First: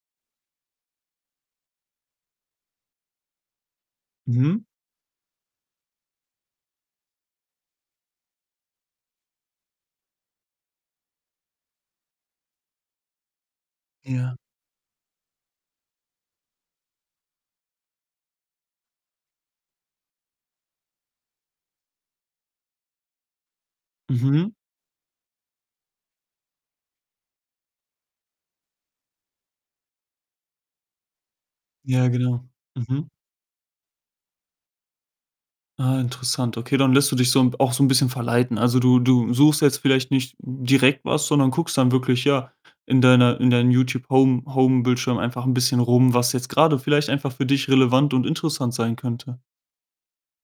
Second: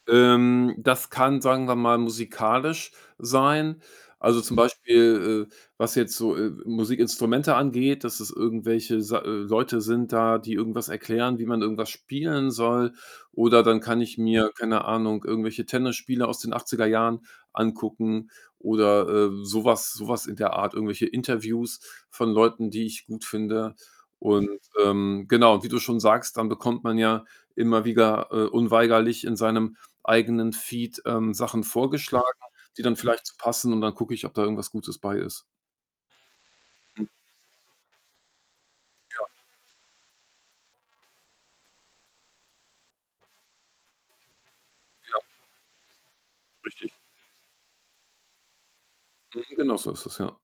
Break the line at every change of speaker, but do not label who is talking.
Ähm, das kann, sagen wir mal, musikalisch sein. Also, zum
Mhm.
Beispiel, äh, was jetzt so, äh, Musikinstrumente angeht, dass es irgendwelche, sei äh, Leute sind da, die irgendwas erklären, wie man irgendwas spielen soll. Oder dann kann ich
Ja.
mir, keine Ahnung, irgendwelche Tennisspiele aus den 80er- Jahren angucken oder, ähm, so was so was in der Art, irgendwelche Interviews von Leuten, die ich gut finde. Und,
Mhm.
ähm, genau, und wie du schon sagst, dann bekommt man ja immer wieder, äh, unweigerlich in seinem eigenen Feed, ähm, Sachen
Ja,
vorgeschlagen,
genau.
die dann
Mhm.
vielleicht so passen, und dann gucke ich, ob da irgendwas Gutes bei ist.
Ah, interessant. Okay, dann
Hm.
lässt du dich so 'n auch so 'n bisschen verleiten. Also, du
Ja.
du suchst jetzt vielleicht nicht direkt was, sondern guckst dann wirklich, ja, in deiner in deinem Youtube-Home Home-Bildschirm
Ja.
einfach ein bisschen rum, was jetzt grade
Richtig.
vielleicht einfach für dich relevant und interessant sein könnte.
Mhm, genau so ist es, ja.